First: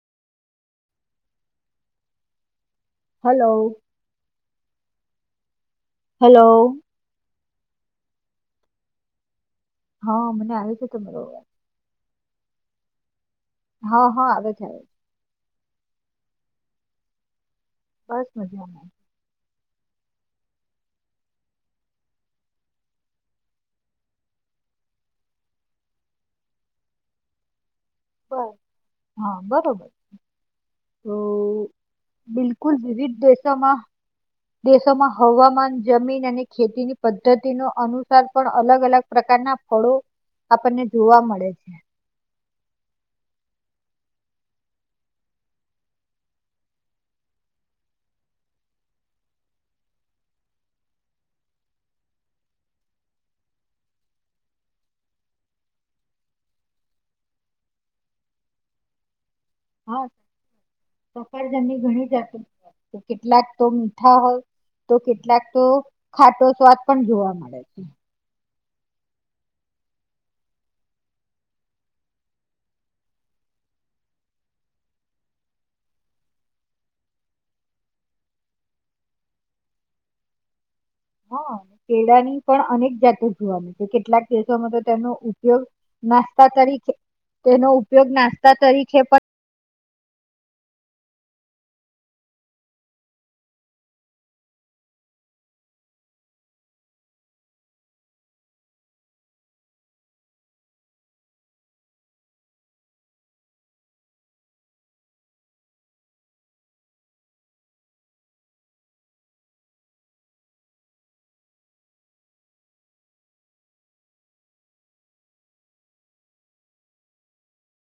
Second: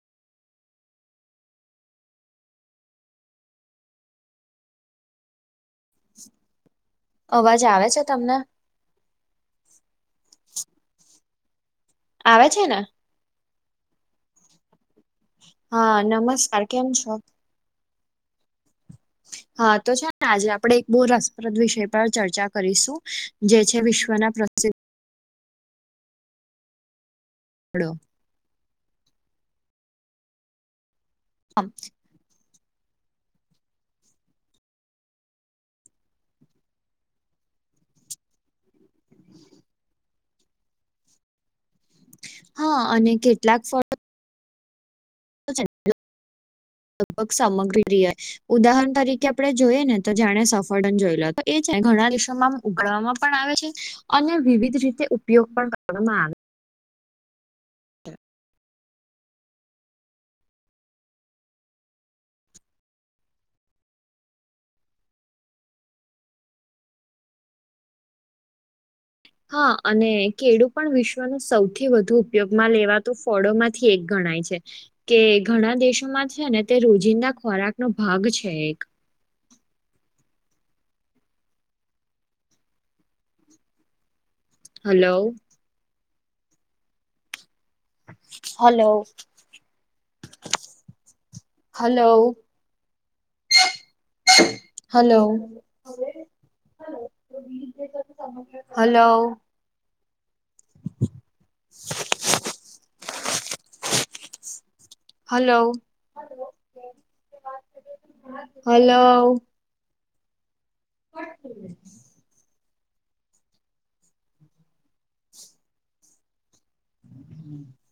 hello hello અવાજ આવે છે તમને હા મને આવ છે તમારો આવે છે ને હા હા આવે છે આવે હા નમસ્કાર કેમ છો બસ મજા આવે હા તો છે ને આજે આપડણે એક બહુ રસપ્રદ વિષય પર ચર્ચા કરીશું જે છે વિશ્વના પ્રસિદ્ધ પડો બ હા બરોબર તો હ બિલકુલ વિવિધ દેશોમાં દેશોમાં હવામાન જમીન અને ખેતીની પદ્ધતિ નો અનુસાર પણ અલગ અલગ પ્રકારના થોડો આપણને જોવા મળે છે હા અને કેટલાક ફળો છે ને લગભગ સામગ્રી રીએ ઉદાહરણ તરીકે આપડણે જોઈએ ને તો જાણે સફળડન જોય લો એ છે ઘણા દેશોમાં ઉગડવામાં પણ આવે છે અને વિવિધ રીતે ઉપયોગ પણ કરવામાં આવે છે હા સફરજની ઘણી જાત કેટલાક તો મીઠા હોય તો કેટલાક તો ખાટો સ્વાદ પણ જોવા મળે છે હા અને કેળું પણ વિશ્વનું સૌથી વધુ ઉપયોગમાં લેવાતું ફોળોમાંથી એક ગણાય છે કે ઘણા દેશોમાં છે ને તે રોજિંદા ખોરાક નો ભાગ છે એક હા કેળા ની પણ અનેક જાતો જોવાની છે કેટલાક કેસોમાં તો તેનો હલો ઉપયોગ નાસ્તા તરીકે તેનો ઉપયોગ નાસ્તા હલો તરીકે પણ hello hello hello hello hello [inaudible] હમ્મ